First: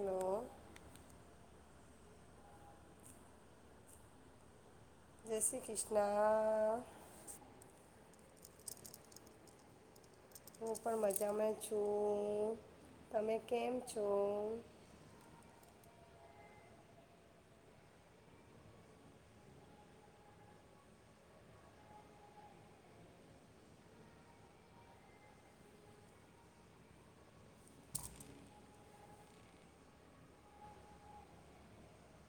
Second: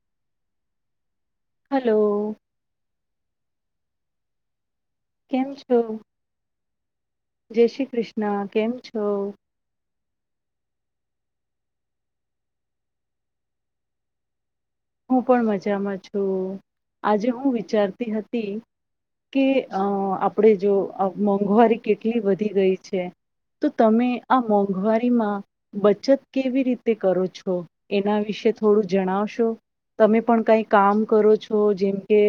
Hello hello. જય કેમ શ્રી છો કૃષ્ણ જય શ્રી કૃષ્ણ. ના કેમ છો. હું પણ મજામાં છું તમે કેમ છો. હું પણ મજામાં છું આજે હું વિચારતી હતી કે આપણે જો મોંઘવારી કેટલી વધી ગઈ છે તો તમે આ મોંઘવારીમાં બચત કેવી રીતે કરો છો એના વિશે થોડું જણાવશો. તમે પણ કઈ કામ કરો છો જેમ કે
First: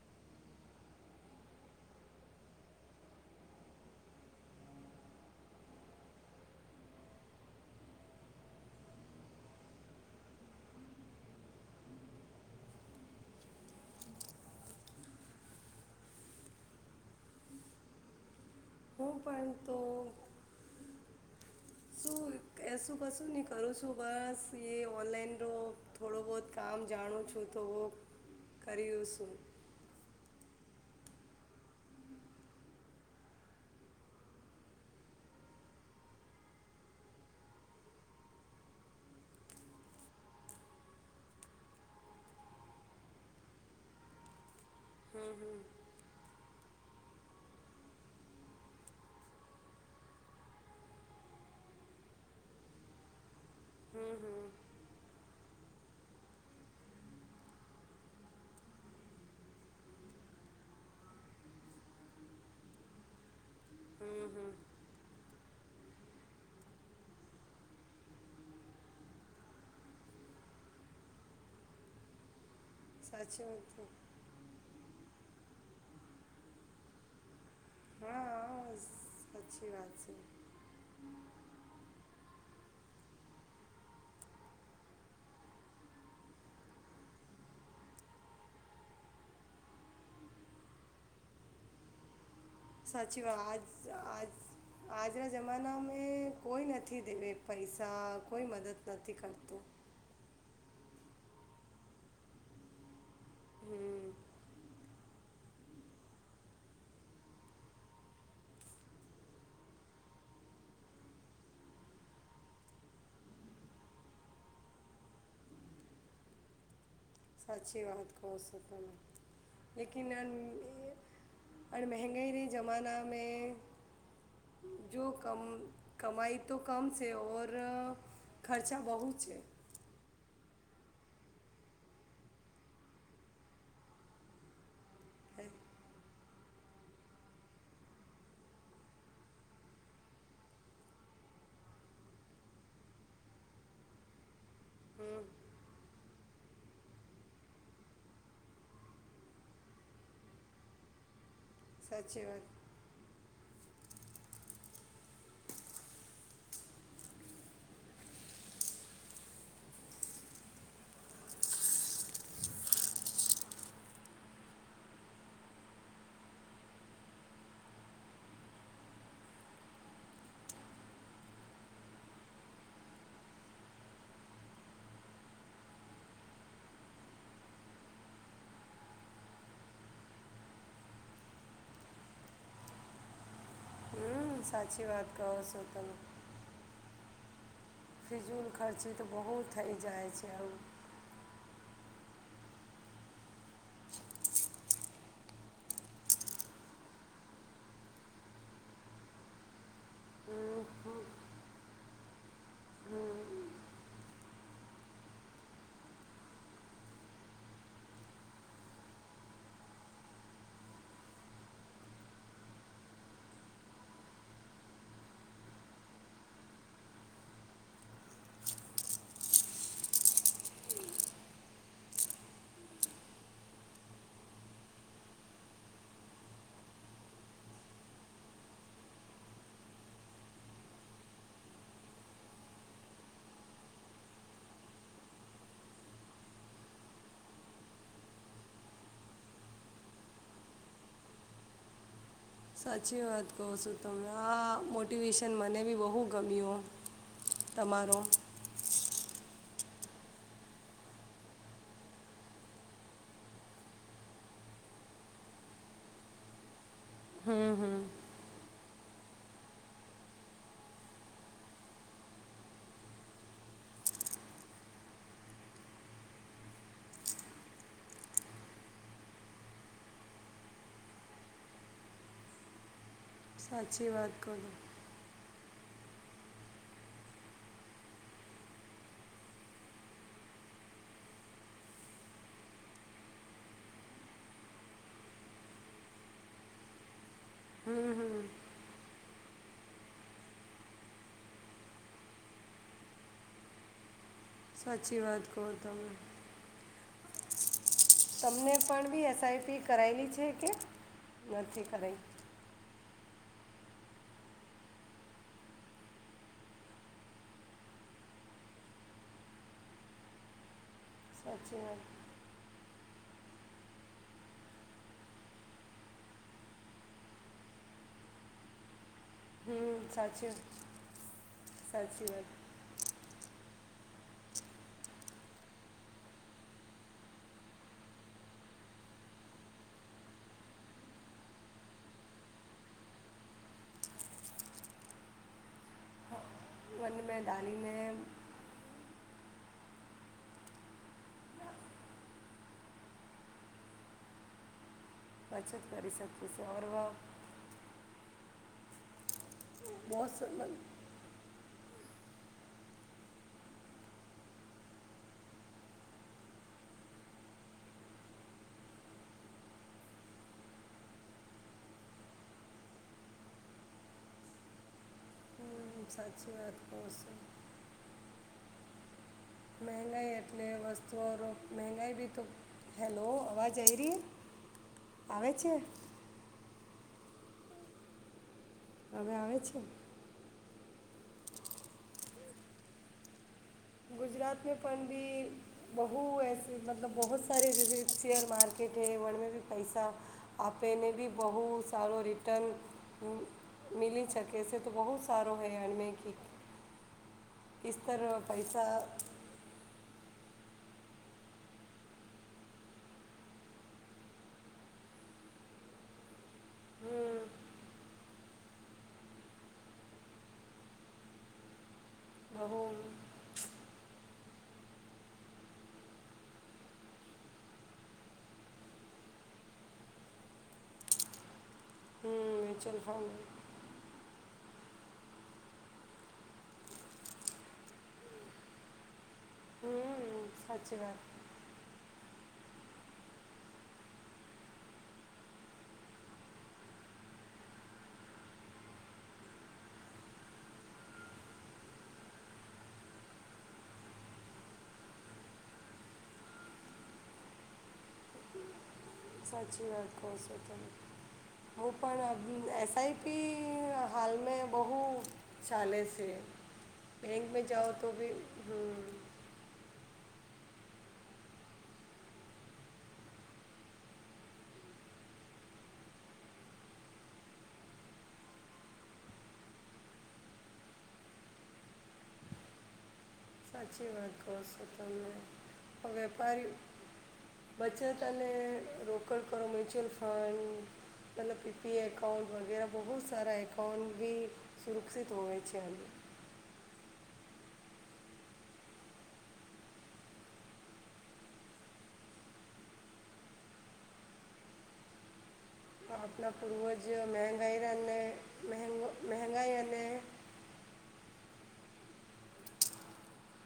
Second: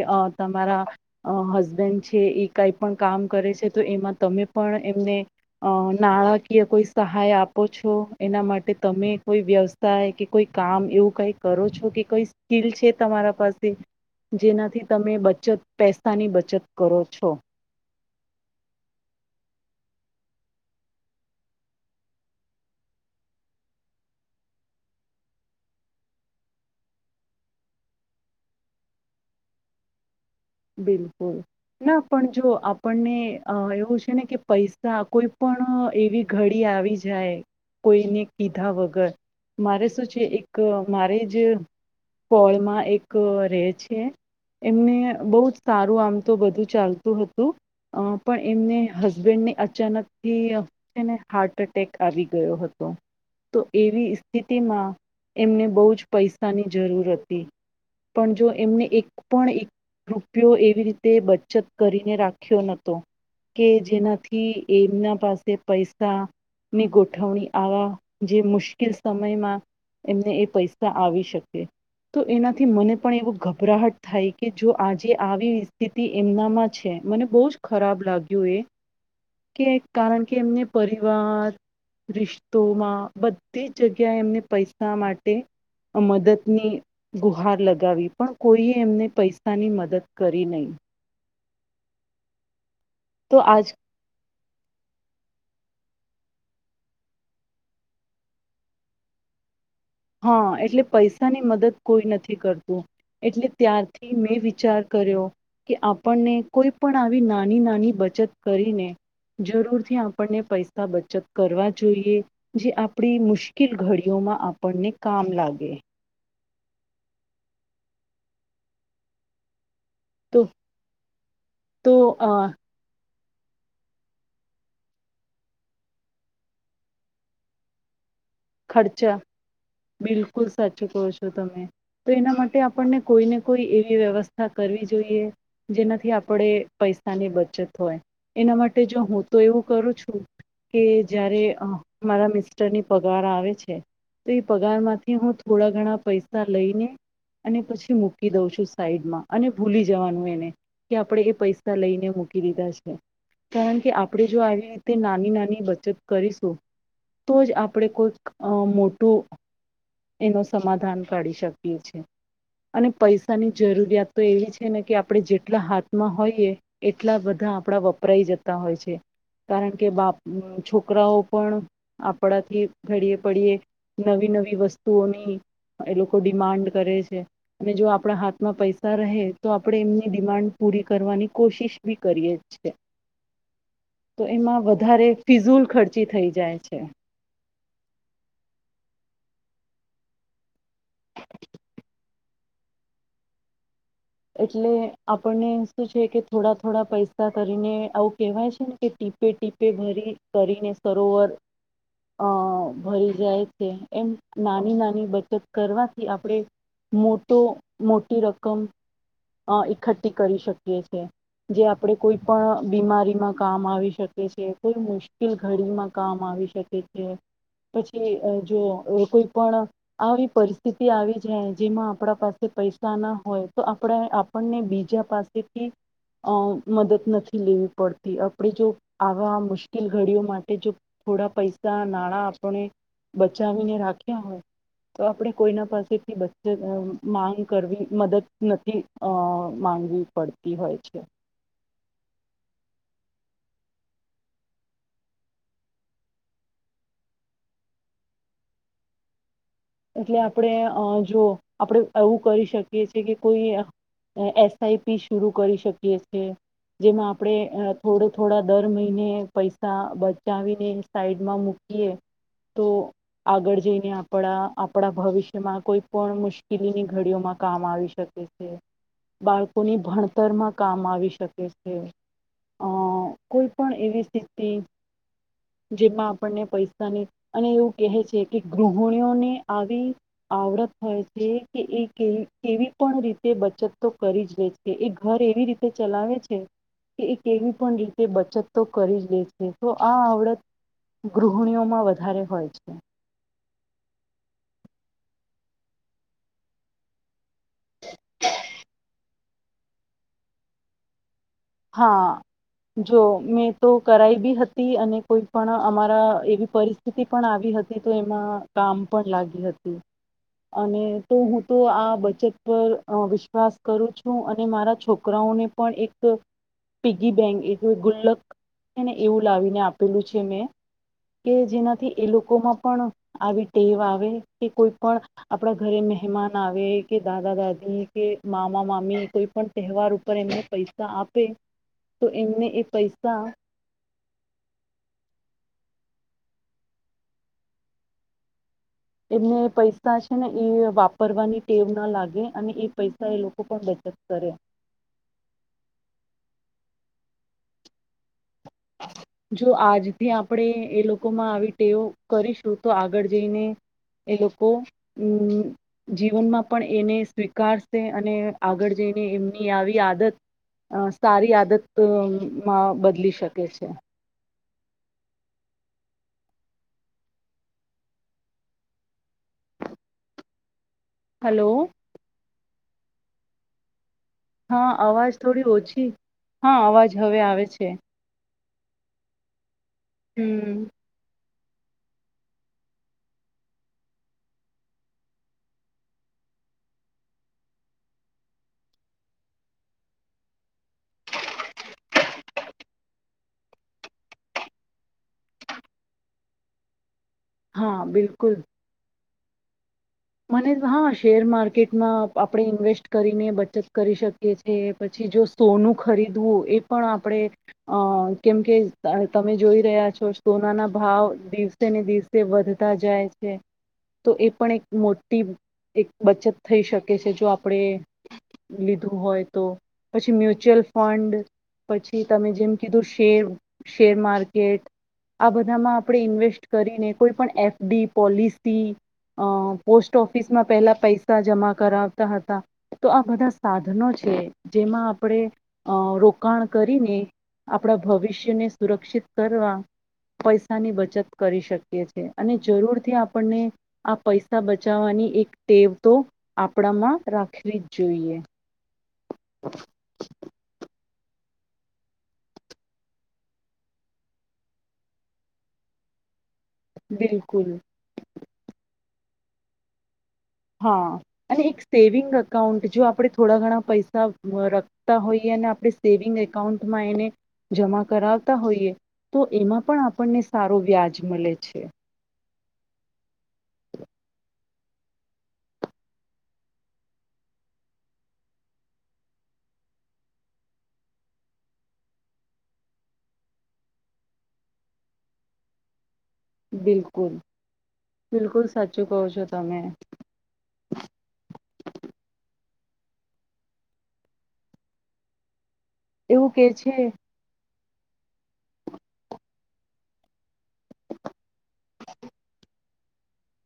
તમારા હસબેન્ડ છે એ કઈ પણ કામ કરે છે તો એમાં તમે પણ એમને નાણાકીય કોઈ સહાય આપો છો એના માટે તમે કોઈ વ્યવસાય કે કોઈ કામ એવું કઈ કરો છો કે કઈ સ્કીલ છે તમારા પાસે જેનાથી તમે બચત પૈસાની બચત કરો છો હું પણ તો શું એસું કસું નહી કરું છું બસ એ ઓનલાઈનનો થોડું બહુત કામ જાણું છું તો કર્યું શું. બિલકુલ ના પણ જો આપણને એવું છે ને કે પૈસા કોઈ પણ એવી ઘડી આવી જાય કોઈને કીધા વગર મારે શું છે એક મારે જ ફળમાં એક રહે છે એમને બહુ જ સારું આમ તો બધું ચાલતું હતું પણ એમને હસબેન્ડને અચાનકથી છેને હાર્ટ એટેક આવી ગયો હતો. તો એવી સ્થિતિમાં એમને બહુ જ પૈસાની જરૂર હતી પણ જો એમને એક પણ એક રૂપિયો એવી રીતે બચત કરીને રાખ્યો નહોતો. કે જેનાથી એમના પાસે પૈસા ની ગોઠવણી આવા જે મુશ્કેલ સમયમાં એમને એ પૈસા આવી શકે તો એના થી મને પણ એવું સાચી વાત છે. ગભરાહટ થાય જો આજે આવી સ્થિતિ એમના માં છે મને બો જ ખરાબ લાગ્યું એ હા કે સાચી વાત છે કારણ કે એમને પરિવાર ર તોમાં બધી જ જગ્યાએ એમને પૈસા માટે મદદની ગુહાર લગાવી પણ કોઈ એમને પૈસા ની મદદ કરી નહીં. સાચી વાત આજ આજ. આજના જમાના મેં કોઈ નથી દેવે પૈસા કોઈ મદદ નથી કરતું. હા એટલે પૈસાની મદદ કોઈ નથી કરતું. એટલે હમ ત્યારથી મેં વિચાર કર્યો કે આપણને કોઈ પણ આવી નાની નાની બચત કરીને જરૂરથી આપણને પૈસા બચત કરવા જોઈએ જે આપણી મુશ્કેલ ઘડીઓમાં આપને કામ લાગે. સાચી વાત કહો શકેલા લેકિન તો આ તો અ, મંગાઈ ના જમા જો કમ કમાઈ તો કમ છે ઓ ખર્ચા બહુ છે. બિલકુલ સાચું કહો છો તમે તો એના માટે આપણને કોઈને કોઈ એવી વ્યવસ્થા કરવી જોઈએ હે, જેનાથી આપણે પૈસાની બચત હોય એના માટે જો હું તો એવું કરું છું કે જારે મારા મિસ્ટરની પગાર આવે છે તો એ પગારમાંથી હું થોડા ઘણા પૈસા લઈને અને પછી મૂકી દઉં છું સાઈડમાં અને ભૂલી જવાનું એને કે આપણેે એ પૈસા ત લઈને સાચી વાત મૂકી દીધા છે. કારણ કે આપણે જો આવી રીતે નાની નાની બચત કરીશું તો જ આપણે કોઈક અ મોટ ટુ એનો સમાધાન કાઢી શકીએ છે અને પૈસાની જરૂરિયાત તો એવી છે ને કે આપણે જેટલા હાથમાં હોઈએ એટલા બધા આપણા વપરાય જતા હોય છે કારણ કે બાપ અમ છોકરાઓ પણ આપણાથી ઘડીએ પડીએ નવી નવી વસ્તુઓની એ લોકો ડિમાન્ડ કરે છે અને જો આપણા હાથમાં પૈસા રહે તો આપણે એમની ડિમાન્ડ પૂરી કરવાની કોશિશ બી કરીએ છે. તો હમ એમાં સાચી વાત વધારે કહો છો ફિઝુલ ખર્ચી થઈ જાય છે. ફિજૂલ ખર્ચી તો બહુ થઈ જાય છે આવુ એટલે આપણને શું છે કે થોડા થોડા પૈસા કરીને આવું કહેવાય છે ને કે ટીપે ટીપે ભરી કરીને સરોવર અ ભરી જાય છે એમ નાની નાની બચત કરવાથી આપણે મોટો મોટી રકમ અ ઈકઠી કરી શકીએ છે જે આપણે કોઈપણ બીમારીમાં કામ આવી શકે છે એ કોઈ મુશ્કેલ ઘડીમાં કામ આવી શકે છે પછી અ જો કોઈપણ આવી પરિસ્થિતિ આવી જાય જેમાં આપણા પાસે પૈસા ના હોય તો આપણે આપણને બીજા પાસેથી અ મદદ નથી લેવી પડતી આપણે જો આવા મુશ્કેલ ઘડીઓ માટે જો થોડા પૈસા નાણાં આપણે બચાવીને રાખ્યા હોય તો આપણે કોઈના પાસેથી બચત અ માંગ કરવી મદદ નથી અ માંગવી પડતી હોય છે. સાચી વાત કહો છો તમને આ મોટિવેશન મને બી બહુ ગમ્યો તમારો એટલે આપણે અ જો આપણે એવું કરી શકીએ છે કે કોઈ એફ ને એસઆઈપી શરુ કરી શકીએ છે. જેમાં આપણે અ થોડો થોડા દર દર મહિને પૈસા બચાવીને સાઈડમાં મૂકીએ તો આગળ જઈને આપણા આપણા ભવિષ્યમાં કોઈ પણ મુશ્કેલીની ઘડીઓમાં કામ આવી શકે છે બાળકોની ભણતરમાં કામ આવી શકે છે અ કોઈપણ સાચી એવી વાત કહો સ્થિતિ છો. જેમાં આપણને પૈસાની અને એવું કહે છે કે ગૃહિણીઓની આવી આવડત થાય છે કે એ કેવી કેવી પણ રીતે બચત તો કરીજ લે છે એ ઘર એવી રીતે ચલાવે છે કે એક કેવી પણ હમ રીતે હમ બચત તો કરીજ લે છે તો આ આવડત ગૃહણીઓમાં વધારે હોય છે. સાચી વાત કહો તમે અપીલ કરાયેલી છે કે નથી કરાયી હા જો મેં તો કરાઈ બી હતી અને કોઈપણ અમારા એવી પરિસ્થિતિ પણ આવી હતી તો એમાં કામ પણ લાગી હતી અને તો હું તો સાચી વાત આ બચત પર અ વિશ્વાસ કરું છું અને મારા છોકરાઓને પણ એક પીગી બેંક એક ગુલ્લક એને એવું લાવીને હમ આપેલું છે સાચી મે કે જેનાથી એ સાચી લોકોમાં પણ આવી ટેવ આવ હોય કે કોઈપણ આપણા ઘરે મહેમાન આવે કે દાદા દાદી કે મામા મામી કોઈપણ તહેવાર ઉપર એમને પૈસા આપ પે તો એમને એ પૈસા વન મે દાદીને એમને પૈસા છે ને એ વાપરવાની ટેવ ના લાગે અને એ પૈસા એ લોકો પણ બચત કરે. બચત કરી શકીશુ અર વ [inaudible] જો બહુ આજથી સ- મન- આપણેે એ લોકોમાં આવી તેઓ કરીશું તો આગળ જઈને એ લોકો અમ જીવનમાં પણ એને સ્વીકારશે અને આગળ જઈને એમની આવી આદત અ સારી આદત તો માં બદલી શક શકે છે. એમ સાચી વાત કહુ છું. મેહેંગાઈ એટલે વસ હલો તોરફ મેહગાઈ ભી તો હેલો અવાજયરી. હા અવાજ થોડી ઓછી. હા અવાજ હવે આવે છે. હવે આવ છે. હમ ગુજરાત મે પણ ભી બહુ એસ મતલબ બહુ સારારે જ શેયર માારકેટ હૈ વણમે ભી પૈસા આપેને ભી બહુ સારો રિટર્ન મીળી શકેસે તો બહુ સારો હૈ એણમે કે. ઈસ હા તરફ બિલકુલ પૈસા. મને હા શેર માર્કેટમાં આપણે ઇન્વેસ્ટ કરીને બચત કરી શકીએ છીએ પછી જો સોનું ખરીદ. વું એ પણ આપણેે અ. કેમ કે તમે જોઈ રહ્યા છો સોના ના ભાવ દિવસે ને દિવસે. તે બહુ વધતા જાય છે તો એ. પણ એક. મોટી એક બચત થઈ શકે છે જો આપણેે લીધું હોય તો પછી મ્યુચ્યુઅલ ફંડ. પછી તમે જેમ કીધું મ્યુચ્યુઅલ શેર શેર માર્કેટ. બધામાં આપણે ઈન્વેસ્ટ કરીને કોઈ પણ એફડી પોલિશી. પોસ્ટ ફંડ ઓફિસમાં પહેલા સાચી વાત પૈસા જમા કરાવ. હતા તો આ બધા સાધનો છે જેમાં આપણે અ રોકાણ કરીને આપણા ભવિષ્યને સુરક્ષિત કરવા પૈસાની બચત કરી શકીએ છીએ અને જરૂરથી આપણને આ પૈસા. બચાવવાની એક ટેવ તો આપણામાં રાખવી જ જોઈએ. સાચી વાત કો છો તમે. હું પણ એસઆઈપી હાલમાં બહુ ચાલે છે. બેંક મે બિલકુલ જાઓ તો ભી હમ. હા અને એક સેવિંગ અકાઉંન્ટ જો આપણે થોડા ઘણા પૈસા રખતા હોઈએ અને આપણે સેવિંગ એકાઉન્ટમાં એને જમા કરાવતા હોઈએ તો એમાં પણ આપણને સારો વ્યાજ મળે છે. સાચી વાત કર છો તમે વેપારી બચત અને રોકડ કરો મ્યુચ્યુઅલ ફંડ ત પીપીઆ એકાઉન્ટ વગેરે બહુ જ સારા એકાઉન્ટ બી સુરક્ષિત હોય છે અને. બિલકુલ બિલકુલ સાચું કહ છો તમે. એવું આપણા કે પૂર્વજ છે મંગાઈ અને મહ મંગાઈ એ અને.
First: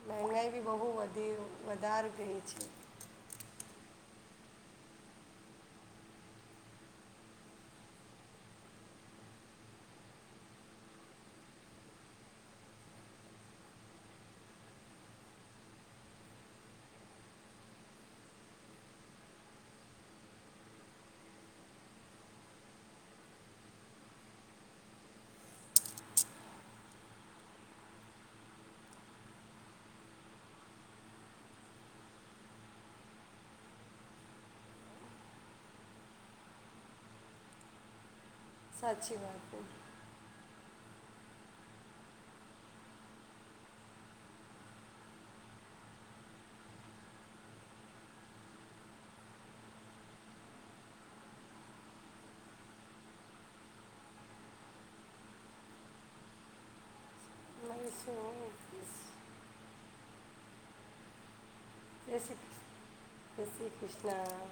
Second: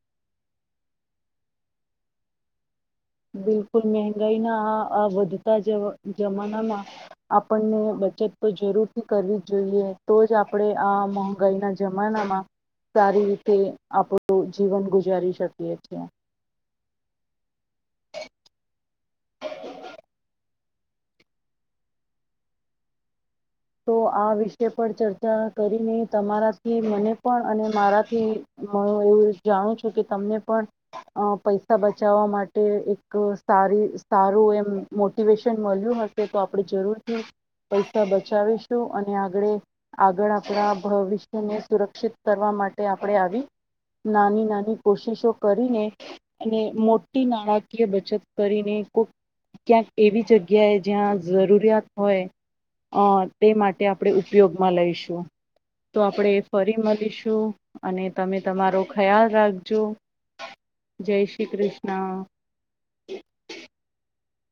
મંંગાઈ બી બહુ વધી વધાર રહી છે. બિલકુલ મગાઈના અ વધતા જ જમાનામાં આપણને બચત તો જરૂરથી કરવી જ જોઈએ તો જ આપણે આ મંગાઈના જમાનામાં સારી રીતે આપણું જીવન ગુજારી શકીએ છેએ. તો આ વિષ પર ચર્ચા કરીને તમારાથી મને પણ અને મારાથી હ એવું જાણું છું કે તમને પણ પૈસા બચાવવા માટે એક સારી સારું એમ મોટિવેશન મળ્યું હશે તો આપણે જરૂરથી પૈસા બચ. બચાવીશું અને સાચી વાત આગળ છે આગળ આપણા. ભવિષ્યને સુરક્ષિત કરવા માટે આપણે આવી નાની નાની કોશિશો કરીને અને મોટી નાણાકીય બચત કરીને કોઈ ક્યાંક એવી જગ્યાએ જ્યાં જરૂરિયાત હોય. અ તે માટે આપણે ઉપયોગમાં લઈશું તો આપણે એ ફરી મળીશું. મારે અને શું તમે જય તમારો શ્રી ખ્યાલ રાખજો. જો જય શ્રી કૃષ્ણ. જય શ્રીૃણ જય શ્રી કૃષ્ણ.